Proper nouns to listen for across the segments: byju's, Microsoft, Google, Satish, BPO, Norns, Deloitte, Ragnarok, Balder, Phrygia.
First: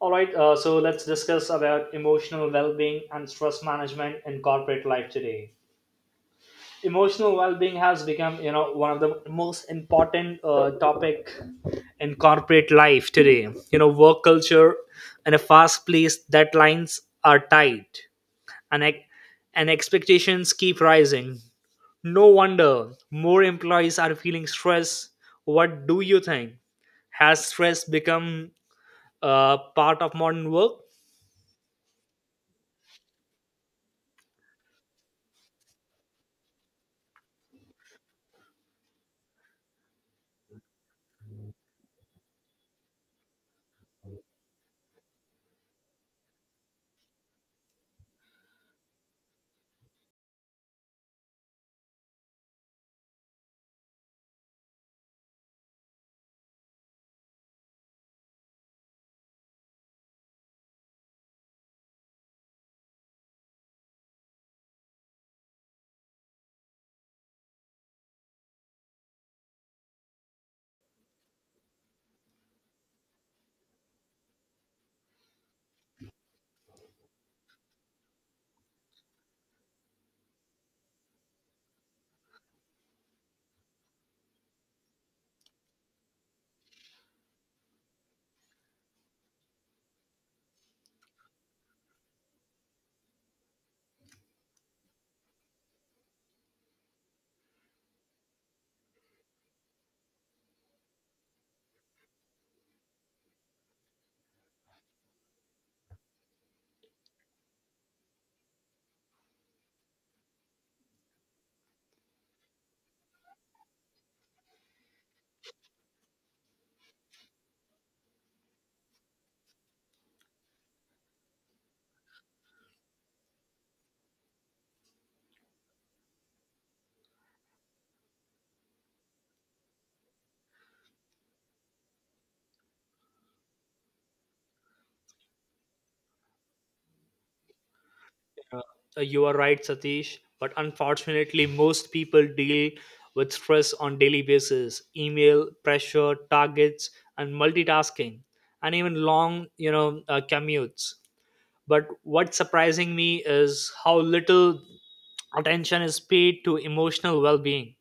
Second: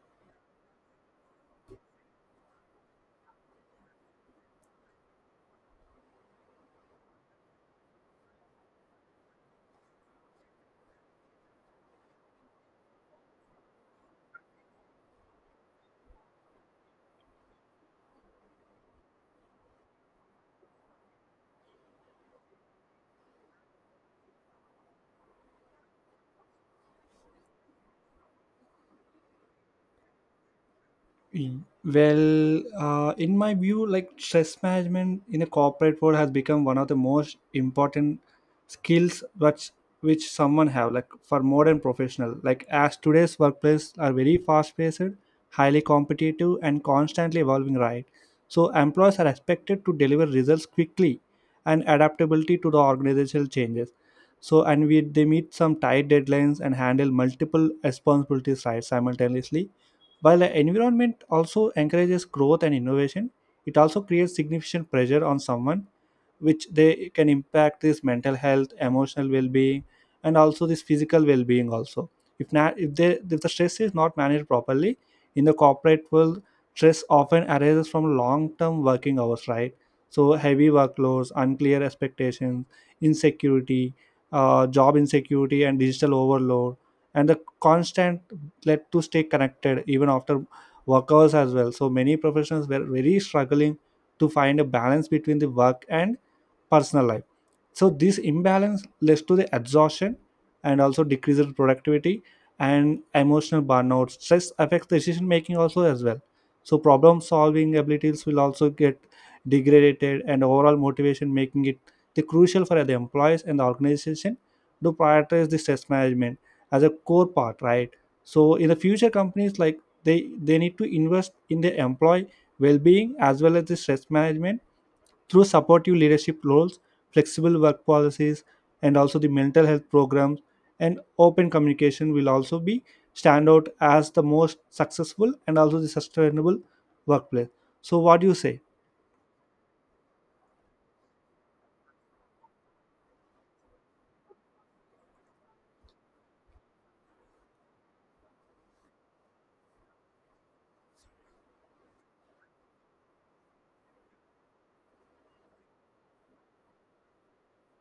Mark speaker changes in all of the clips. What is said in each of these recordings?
Speaker 1: All right, so let's discuss about emotional well-being and stress management in corporate life today. Emotional well-being has become, you know, one of the most important topic in corporate life today. Work culture and a fast-paced deadlines are tight, and ex- and expectations keep rising. No wonder more employees are feeling stress. What do you think? Has stress become part of modern work?
Speaker 2: Mm. Well, in my view, stress management in a corporate world has become one of the most important skills which someone have like for modern professional. Like as today's workplace are very fast paced, highly competitive, and constantly evolving. Right, so employees are expected to deliver results quickly and adaptability to the organizational changes. So and we they meet some tight deadlines and handle multiple responsibilities right simultaneously while the environment also encourages growth and innovation, it also creates significant pressure on someone, which they can impact this mental health, emotional well-being, and also this physical well-being also. If not, if they if the stress is not managed properly in the corporate world, stress often arises from long-term working hours, right? So heavy workloads, unclear expectations, insecurity, job insecurity, and digital overload, and the constant led to stay connected even after work hours as well. So many professionals were very struggling to find a balance between the work and personal life. So this imbalance leads to the exhaustion and also decreased productivity and emotional burnout. Stress affects decision making also as well, so problem solving abilities will also get degraded and overall motivation, making it the crucial for the employees and the organization to prioritize the stress management as a core part, right? So in the future companies like they need to invest in their employee well-being as well as the stress management through supportive leadership roles, flexible work policies, and also the mental health programs and open communication will also be stand out as the most successful and also the sustainable workplace. So what do you say?
Speaker 1: Uh, you are right, Satish. But unfortunately, most people deal with stress on daily basis: email pressure, targets, and multitasking, and even long, you know, commutes. But what's surprising me is how little attention is paid to emotional well being,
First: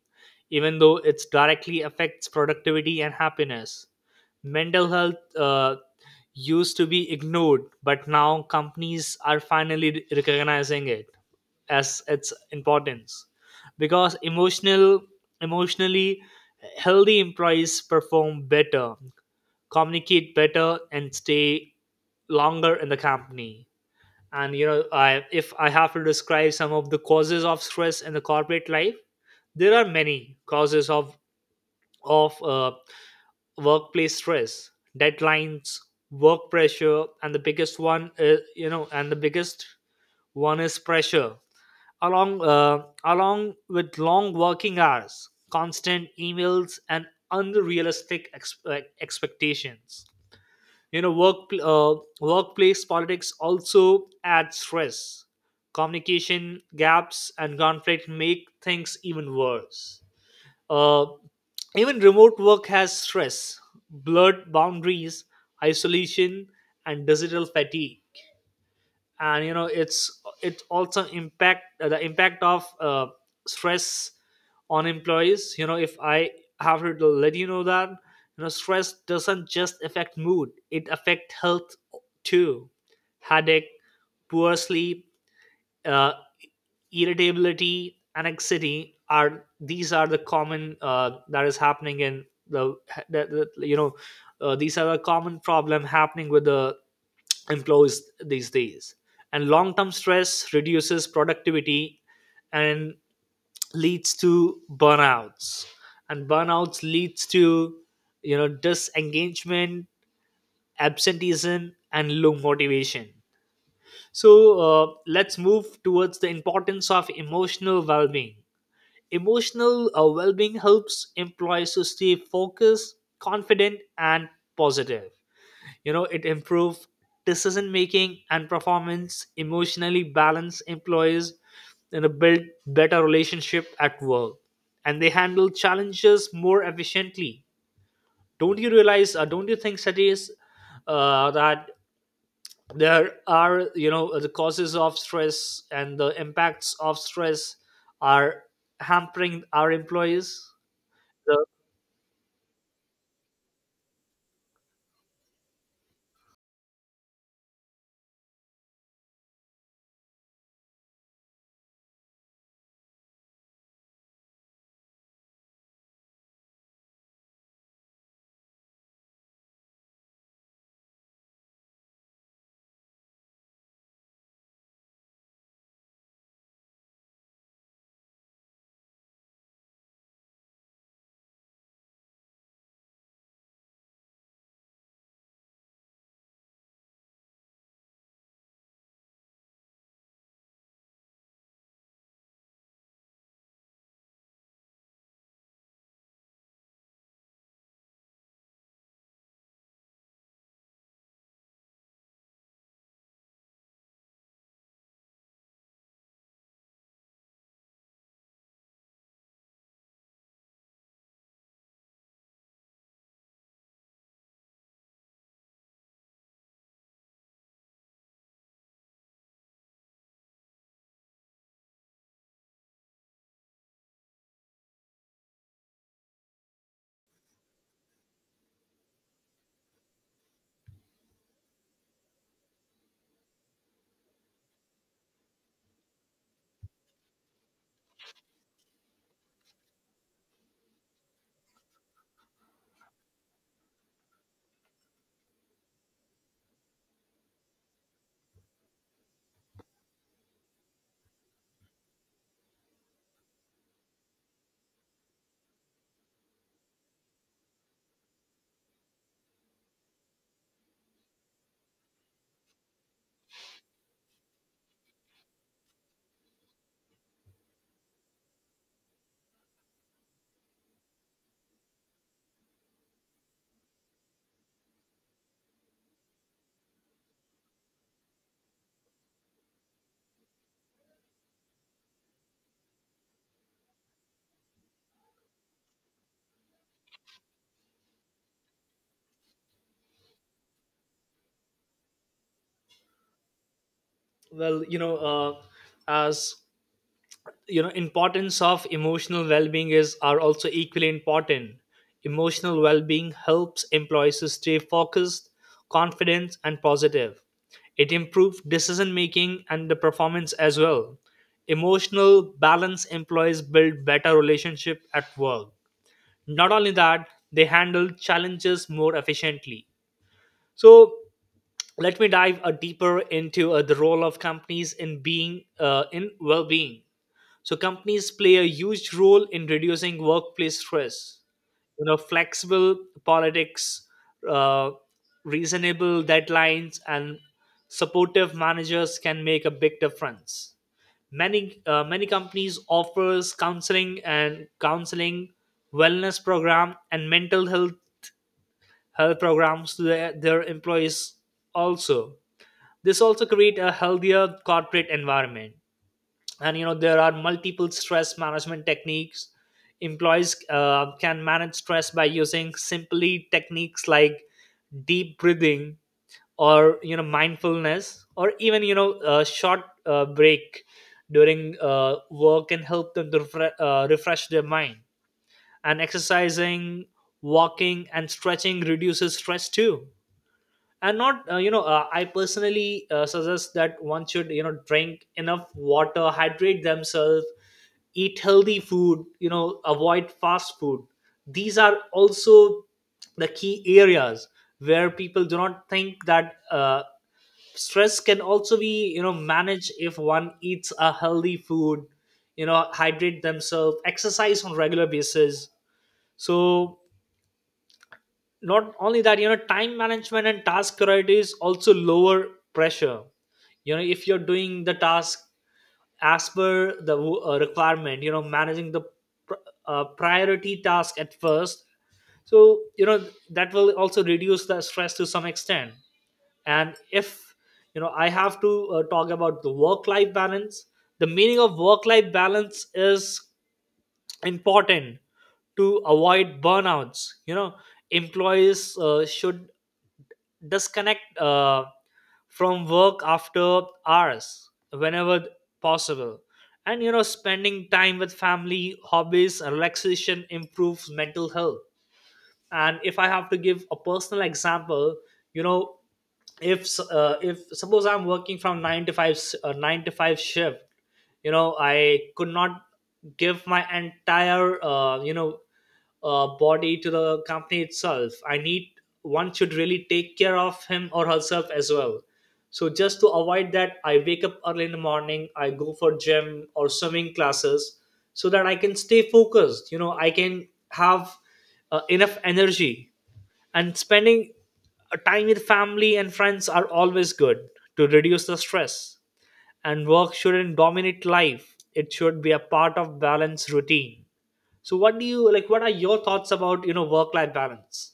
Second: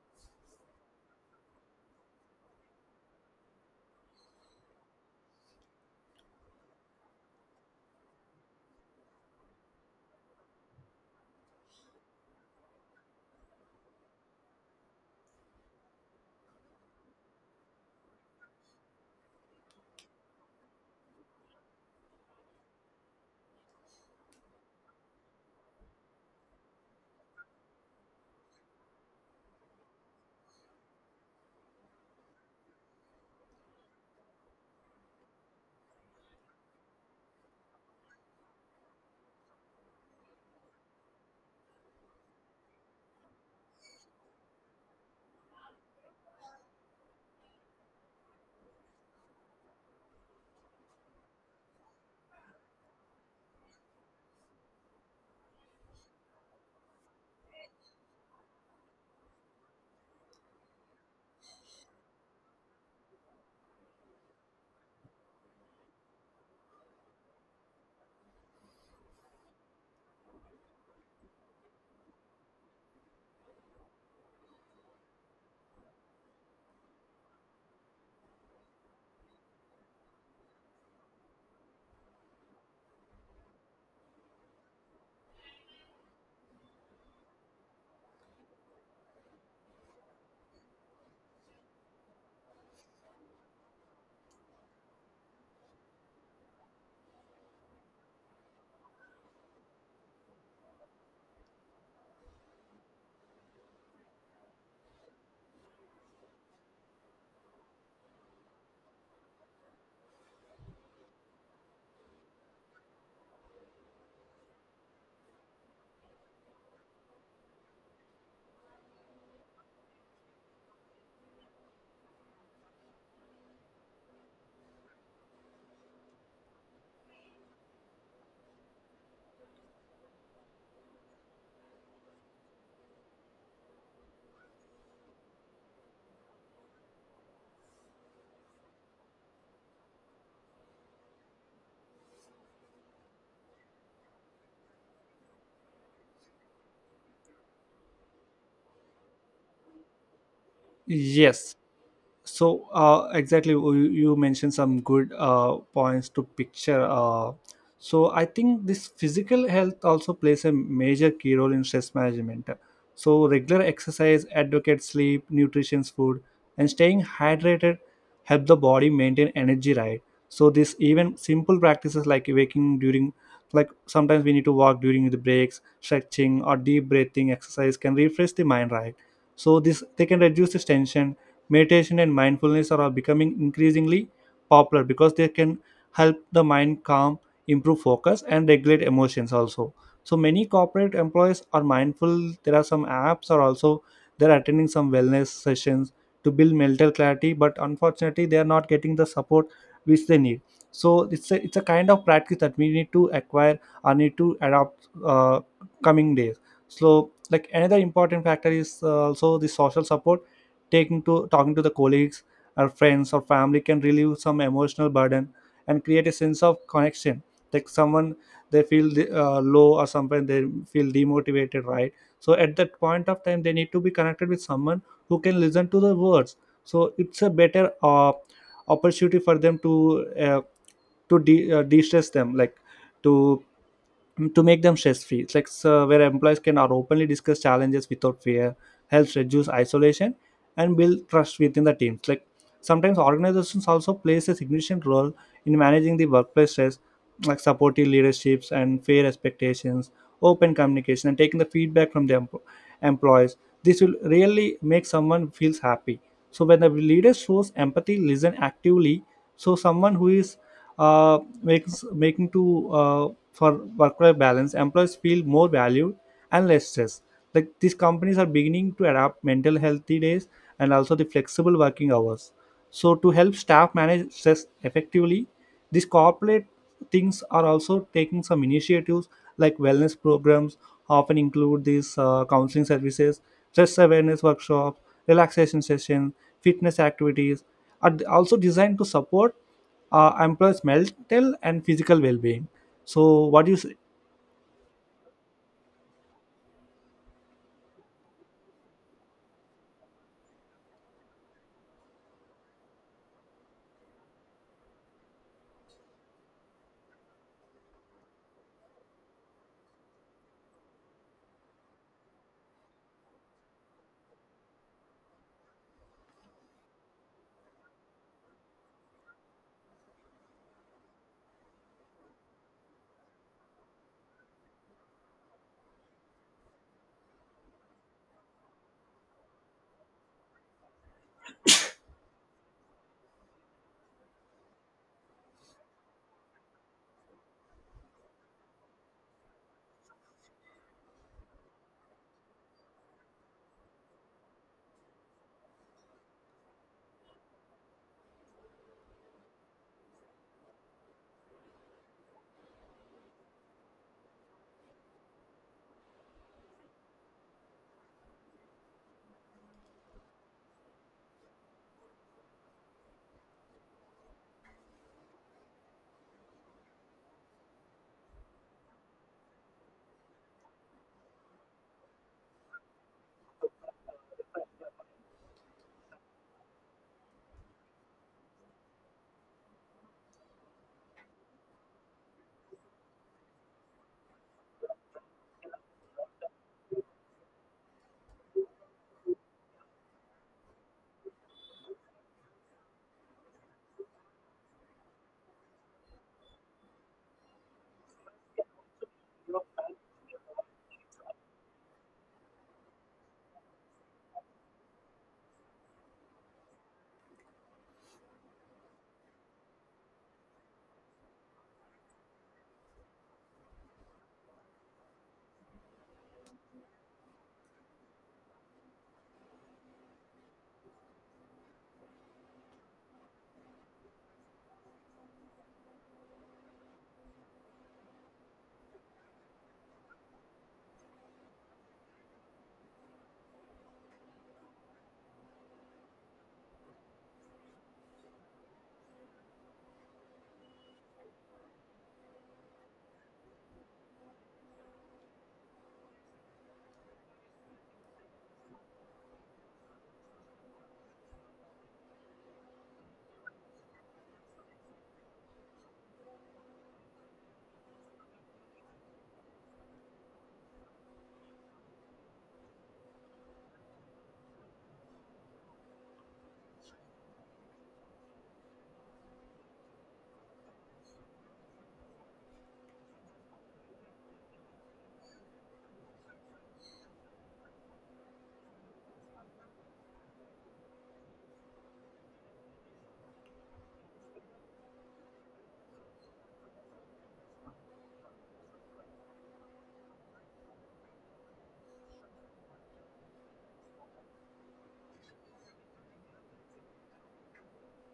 Speaker 1: even though it directly affects productivity and happiness. Mental health used to be ignored, but now companies are finally recognizing it as its importance because emotionally healthy employees perform better, communicate better, and stay longer in the company. And you know i if i have to describe some of the causes of stress in the corporate life, there are many causes of workplace stress: deadlines, work pressure, and the biggest one is pressure, along with long working hours, constant emails, and unrealistic expectations. You know work uh, workplace politics also adds stress. Communication gaps and conflict make things even worse. Uh, even remote work has stress: blurred boundaries, isolation, and digital fatigue. And it also impact the impact of stress on employees. If I have to let you know that stress doesn't just affect mood. It affect health too. Headache, poor sleep, uh, irritability, anxiety are the common that is happening in the these are a common problem happening with the employees these days. And long-term stress reduces productivity and leads to burnouts, and burnouts leads to disengagement, absenteeism, and low motivation. So let's move towards the importance of emotional well being. Emotional well being helps employees to stay focused, confident, and positive. It improves decision making and performance, emotionally balanced employees, and build better relationship at work. And they handle challenges more efficiently. Don't you think, Satish, that there are the causes of stress and the impacts of stress are hampering our employees the,
Speaker 2: Yes, so exactly you mentioned some good points to picture so I think this physical health also plays a major key role in stress management. So regular exercise, adequate sleep, nutritious food, and staying hydrated help the body maintain energy, right? So this even simple practices like waking during, like sometimes we need to walk during the breaks, stretching or deep breathing exercise can refresh the mind, right? So this they can reduce the tension. Meditation and mindfulness are becoming increasingly popular because they can help the mind calm, improve focus, and regulate emotions also. So many corporate employees are mindful. There are some apps or also they're attending some wellness sessions to build mental clarity, but unfortunately they are not getting the support which they need. So it's a kind of practice that we need to acquire or need to adopt coming days. So like another important factor is also the social support. Taking to talking to the colleagues or friends or family can relieve some emotional burden and create a sense of connection. Like someone they feel low or sometimes they feel demotivated, right? So at that point of time they need to be connected with someone who can listen to the words. So it's a better opportunity for them to uh, to de-stress them, like to to make them stress free. It's like where employees can are openly discuss challenges without fear, helps reduce isolation, and build trust within the teams. Like sometimes organizations also plays a significant role in managing the workplace stress, like supportive leaderships and fair expectations, open communication, and taking the feedback from the employees. This will really make someone feels happy. So when the leader shows empathy, listen actively. So someone who is makes making to for work-life balance, employees feel more valued and less stress. Like these companies are beginning to adapt mental healthy days and also the flexible working hours. So to help staff manage stress effectively, these corporate things are also taking some initiatives like wellness programs often include these counseling services, stress awareness workshops, relaxation sessions, fitness activities are also designed to support employees' mental and physical well-being. So, what do you?
Speaker 1: well you know uh, as you know, importance of emotional well-being is are also equally important. Emotional well-being helps employees to stay focused, confident, and positive. It improves decision making and the performance as well. Emotional balance employees build better relationship at work. Not only that, they handle challenges more efficiently. So let me dive deeper into the role of companies in being in well-being. So companies play a huge role in reducing workplace stress. Flexible politics, uh, reasonable deadlines, and supportive managers can make a big difference. Many companies offers counseling and counseling wellness program and mental health programs to their employees also. This also create a healthier corporate environment. And there are multiple stress management techniques. Employees can manage stress by using simply techniques like deep breathing, or mindfulness, or even a short break during work can help them to refresh their mind. And exercising, walking, and stretching reduces stress too. And not I personally suggest that one should drink enough water, hydrate themselves, eat healthy food, avoid fast food. These are also the key areas where people do not think that stress can also be managed if one eats a healthy food, hydrate themselves, exercise on regular basis. So not only that, time management and task priorities also lower pressure. If you're doing the task as per the requirement, managing the pr- priority task at first, so you know that will also reduce the stress to some extent. And if I have to talk about the work life balance, the meaning of work life balance is important to avoid burnouts. You know employees should disconnect from work after hours whenever possible. And spending time with family, hobbies, and relaxation improves mental health. And if I have to give a personal example, you know if if suppose I'm working from 9 to 5 shift. I could not give my entire body to the company itself. I need, one should really take care of him or herself as well. So just to avoid that, I wake up early in the morning, I go for gym or swimming classes so that I can stay focused. I can have enough energy, and spending time with family and friends are always good to reduce the stress. And work shouldn't dominate life, it should be a part of balanced routine. So what do you like, what are your thoughts about work life balance?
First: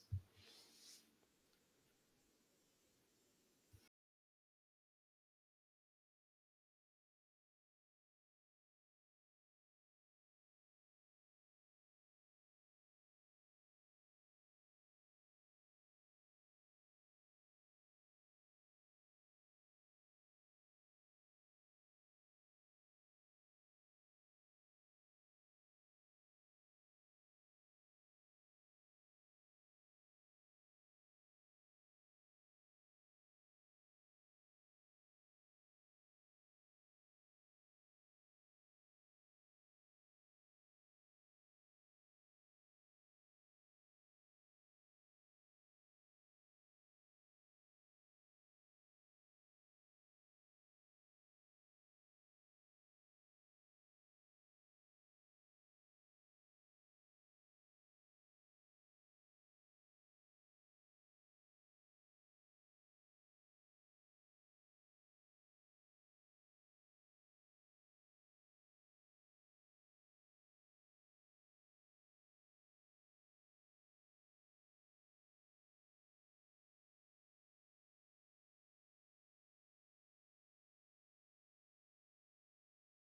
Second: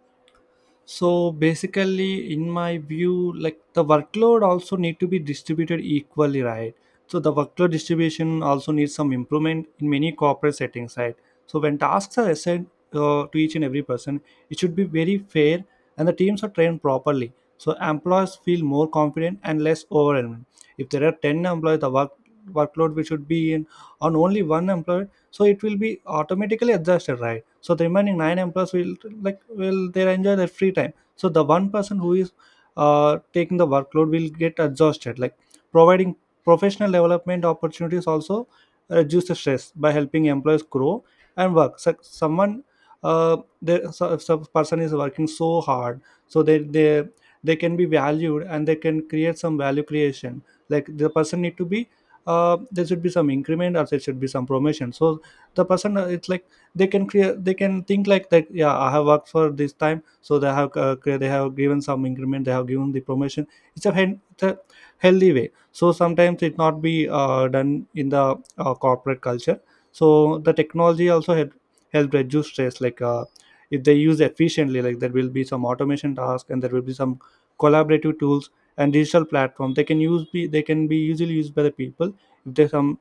Speaker 2: So basically in my view, like the workload also need to be distributed equally, right? So the workload distribution also needs some improvement in many corporate settings, right? So when tasks are assigned to each and every person, it should be very fair and the teams are trained properly, so employees feel more confident and less overwhelmed. If there are 10 employees, the workload we should be in on only one employee, so it will be automatically adjusted, right? So the remaining nine employees will, like will they enjoy their free time? So the one person who is taking the workload will get exhausted. Like providing professional development opportunities also reduce the stress by helping employees grow and work. So someone uh, so if some person is working so hard, so they can be valued and they can create some value creation. Like the person need to be there should be some increment or there should be some promotion. So the person it's like they can create, they can think like that, yeah, I have worked for this time, so they have they have given some increment, they have given the promotion. It's a healthy way, so sometimes it not be done in the corporate culture. So the technology also help reduce stress like if they use efficiently, like there will be some automation task and there will be some collaborative tools and digital platform they can use be they can be easily used by the people. If they some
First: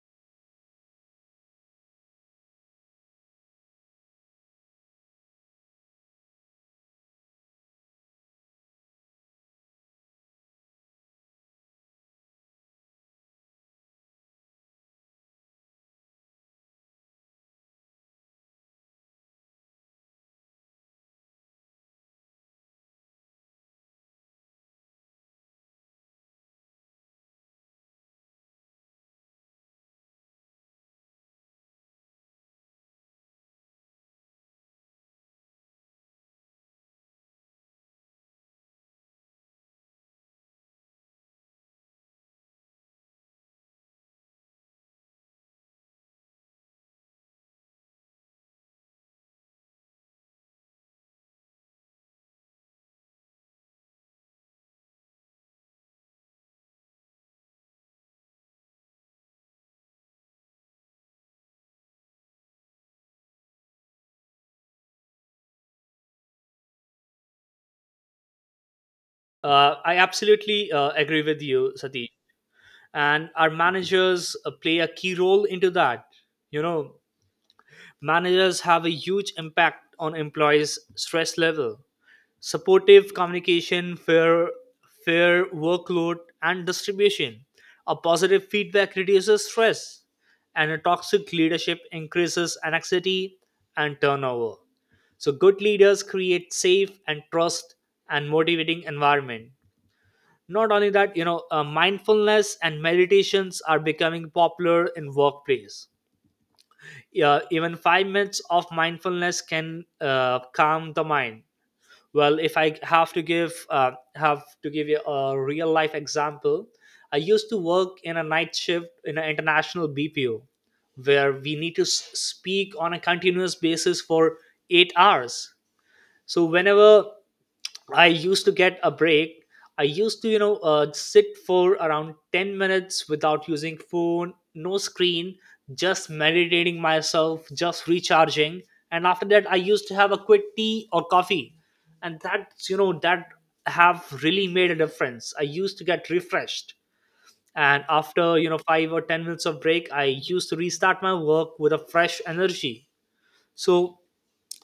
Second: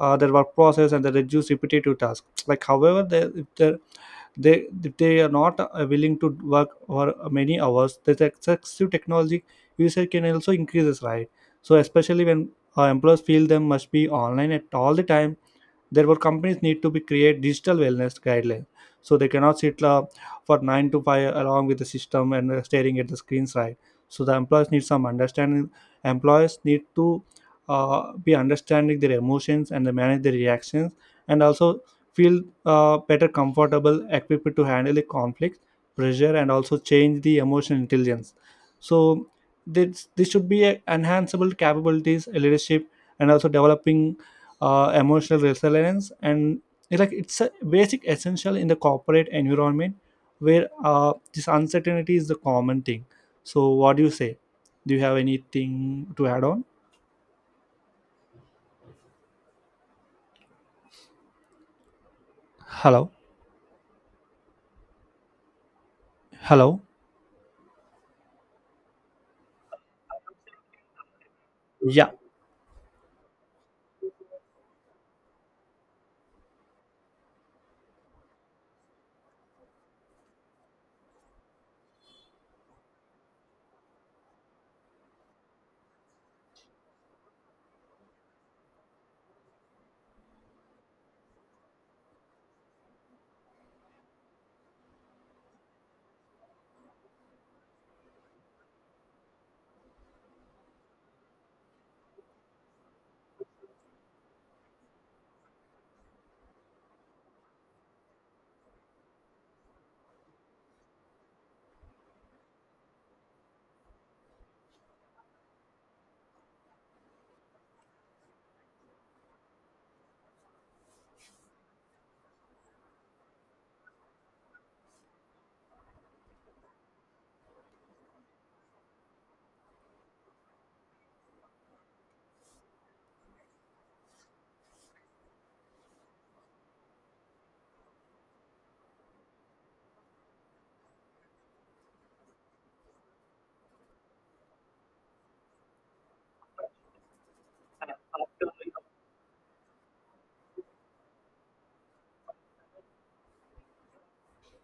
Speaker 2: their work process and they reduce repetitive tasks, like however they if they if they are not willing to work for many hours, this excessive technology usage can also increases, right? So especially when employers feel them must be online at all the time, therefore companies need to be create digital wellness guidelines. So they cannot sit for 9 to 5 along with the system and staring at the screens, right? So the employees need some understanding. Employees need to uh, be understanding their emotions and they manage their reactions and also feel better comfortable equipped to handle the conflict, pressure, and also change the emotional intelligence. So this should be a enhanceable capabilities a leadership and also developing emotional resilience. And it's like it's a basic essential in the corporate environment where this uncertainty is the common thing. So what do you say? Do you have anything to add on? Hello? Hello?
Speaker 1: I absolutely agree with you, Sati.
Speaker 2: Yeah.
Speaker 1: And our managers play a key role into that. You know Managers have a huge impact on employees' stress level. Supportive communication, fair workload, and distribution. A positive feedback reduces stress, and a toxic leadership increases anxiety and turnover. So, good leaders create safe and trust and motivating environment. Not only that, mindfulness and meditations are becoming popular in workplace. Yeah, even 5 minutes of mindfulness can calm the mind. Well, if I have to give you a real life example, I used to work in a night shift in an international BPO, where we need to speak on a continuous basis for 8 hours. So whenever I used to get a break, I used to, sit for around 10 minutes without using phone, no screen, just meditating myself, just recharging. And after that, I used to have a quick tea or coffee. And that have really made a difference. I used to get refreshed. And after, you know, five or 10 minutes of break, I used to restart my work with a fresh energy. So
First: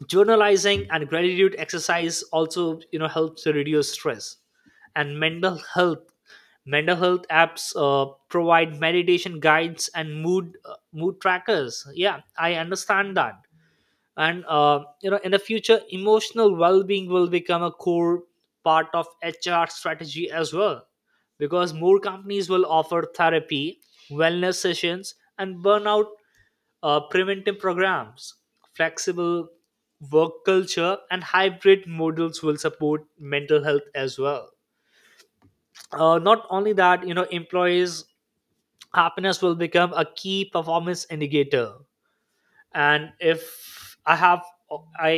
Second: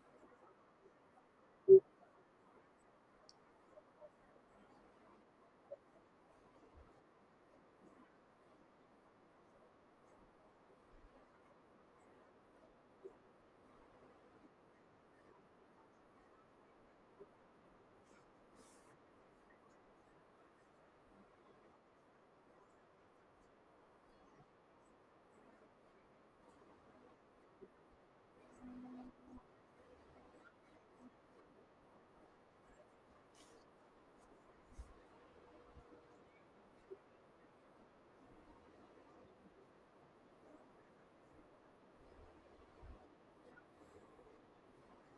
Speaker 1: journalizing and gratitude exercise also helps to reduce stress and mental health. Mental health apps provide meditation guides and mood trackers. Yeah, I understand that. And uh, you know in the future, emotional well-being will become a core part of HR strategy as well, because more companies will offer therapy, wellness sessions, and burnout preventive programs. Flexible work culture and hybrid models will support mental health as well. Not only that, employees' happiness will become a key performance indicator. And I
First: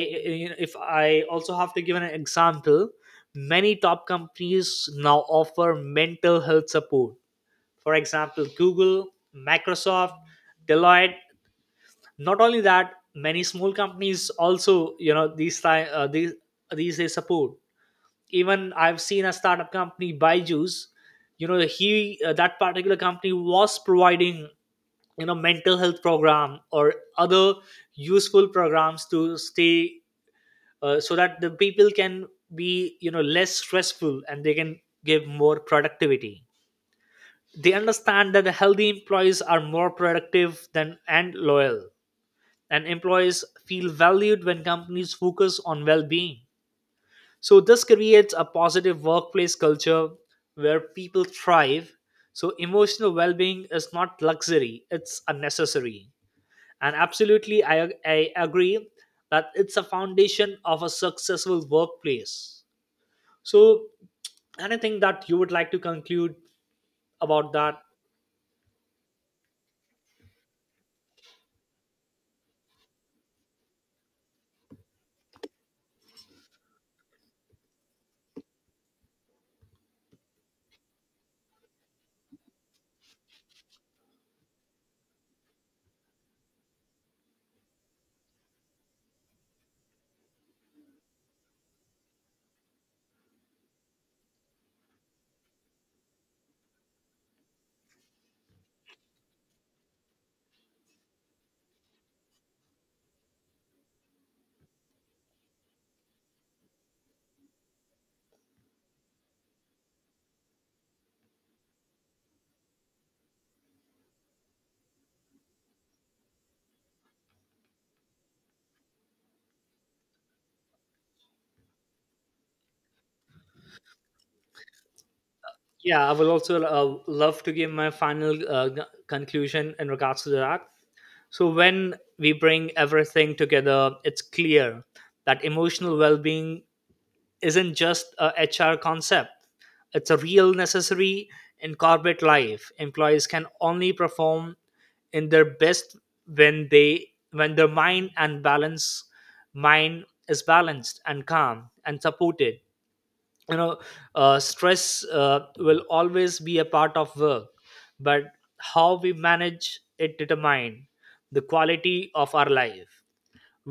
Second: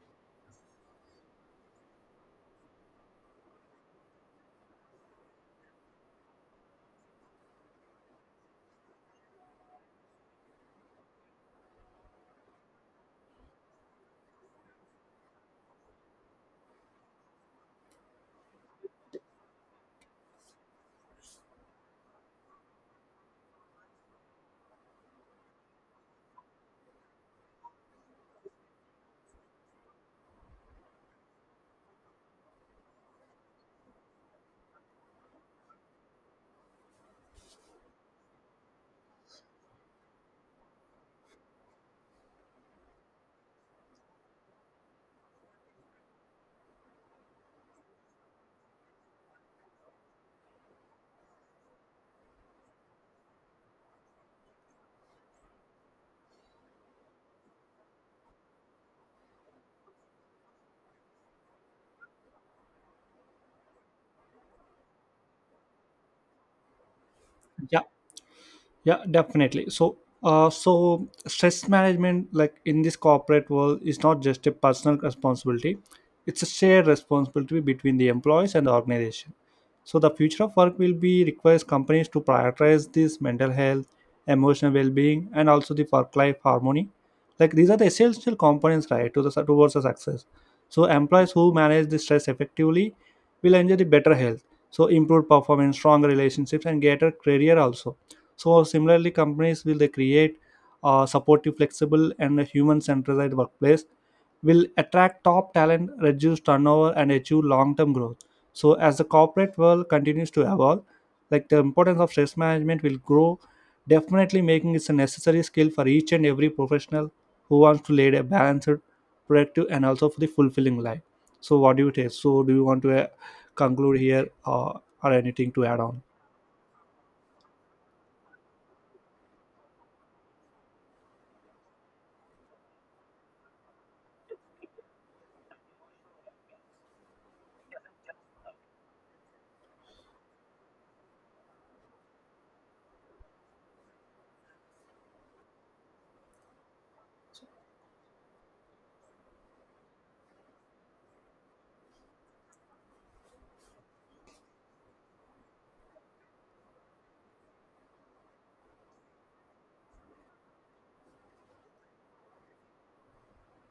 Speaker 1: if I also have to give an example, many top companies now offer mental health support. For example, Google, Microsoft, Deloitte. Not only that, many small companies also these time these they support. Even I've seen a startup company Byju's. You know he uh, that particular company was providing mental health program or other useful programs to stay, so that the people can be less stressful and they can give more productivity. They understand that the healthy employees are more productive than and loyal, and employees feel valued when companies focus on well-being. So this creates a positive workplace culture where people thrive. So emotional well-being is not luxury, it's a necessary. And absolutely I agree that it's a foundation of a successful workplace. So, anything that you would like to conclude about that?
Speaker 2: Yeah yeah definitely. So so stress management like in this corporate world is not just a personal responsibility. It's a shared responsibility between the employees and the organization. So the future of work will be requires companies to prioritize this mental health, emotional well-being, and also the work-life harmony. Like these are the essential components, right, to the towards the success. So employees who manage the stress effectively will enjoy the better health. So improved performance, stronger relationships, and greater career also. So similarly, companies will they create a supportive, flexible, and a human-centered workplace will attract top talent, reduce turnover, and achieve long-term growth. So as the corporate world continues to evolve, like the importance of stress management will grow, definitely making it a necessary skill for each and every professional who wants to lead a balanced, productive, and also for the fulfilling life. So what do you take? So do you want to conclude here or anything to add on?
Speaker 1: Yeah, I will also love to give my final conclusion in regards to that. So, when we bring everything together, it's clear that emotional well being isn't just a HR concept, it's a real necessary in corporate life. Employees can only perform in their best when their mind and balance mind is balanced and calm and supported. You know uh, stress uh, will always be a part of work, but how we manage it determine the quality of our life.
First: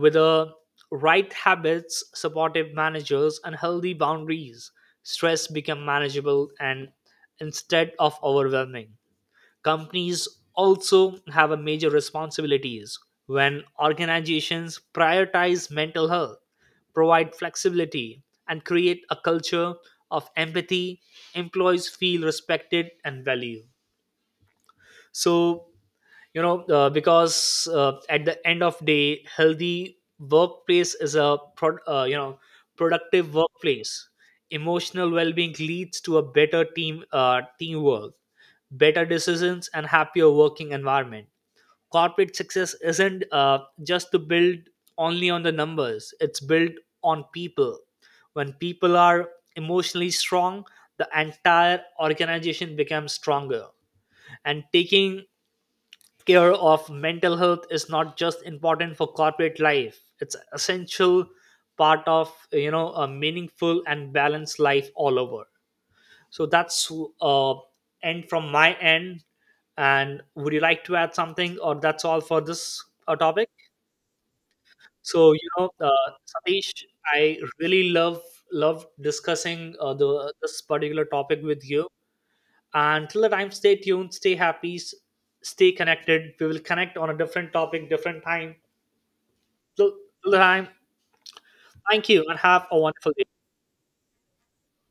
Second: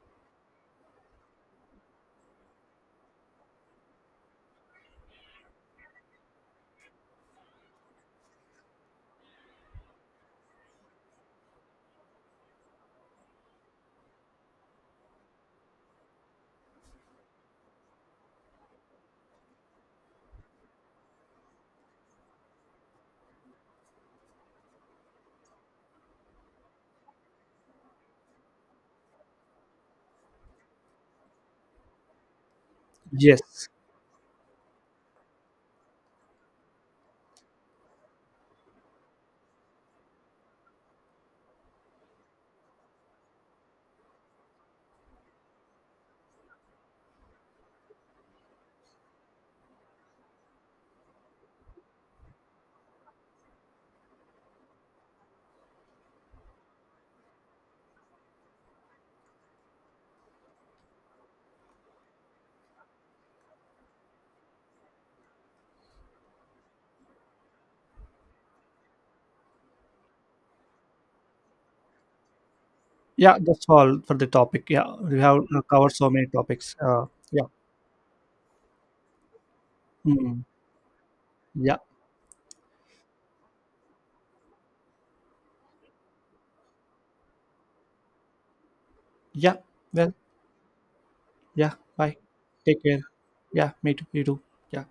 Speaker 1: With the right habits, supportive managers, and healthy boundaries, stress become manageable and instead of overwhelming. Companies also have a major responsibilities. When organizations prioritize mental health, provide flexibility, and create a culture of empathy, employees feel respected and valued. So you know uh, because uh, at the end of day, healthy workplace is a productive
Speaker 2: Yes.
Speaker 1: workplace. Emotional well-being leads to a better teamwork, better decisions, and happier working environment. Corporate success isn't just to build only on the numbers, it's built on people. When people are emotionally strong, the entire organization becomes stronger. And taking care of mental health is not just important for corporate life, it's an essential part of a meaningful and balanced life all over. So that's uh end from my end. And would you like to add something, or that's all for this
Speaker 2: Yeah,
Speaker 1: topic?
Speaker 2: that's all for the topic. Yeah, we
Speaker 1: so
Speaker 2: have
Speaker 1: you know
Speaker 2: covered
Speaker 1: uh,
Speaker 2: so many
Speaker 1: satish
Speaker 2: topics.
Speaker 1: I
Speaker 2: Yeah.
Speaker 1: really love discussing the
Speaker 2: Hmm.
Speaker 1: this particular topic with
Speaker 2: Yeah,
Speaker 1: you. Until the time, stay tuned, stay happy, stay connected. We will connect on a different topic, different time.
Speaker 2: yeah.
Speaker 1: Till
Speaker 2: Well,
Speaker 1: till the time,
Speaker 2: yeah.
Speaker 1: thank
Speaker 2: Bye.
Speaker 1: you and have a
Speaker 2: Take care.
Speaker 1: wonderful day.
Speaker 2: Yeah, me too. You too. Yeah.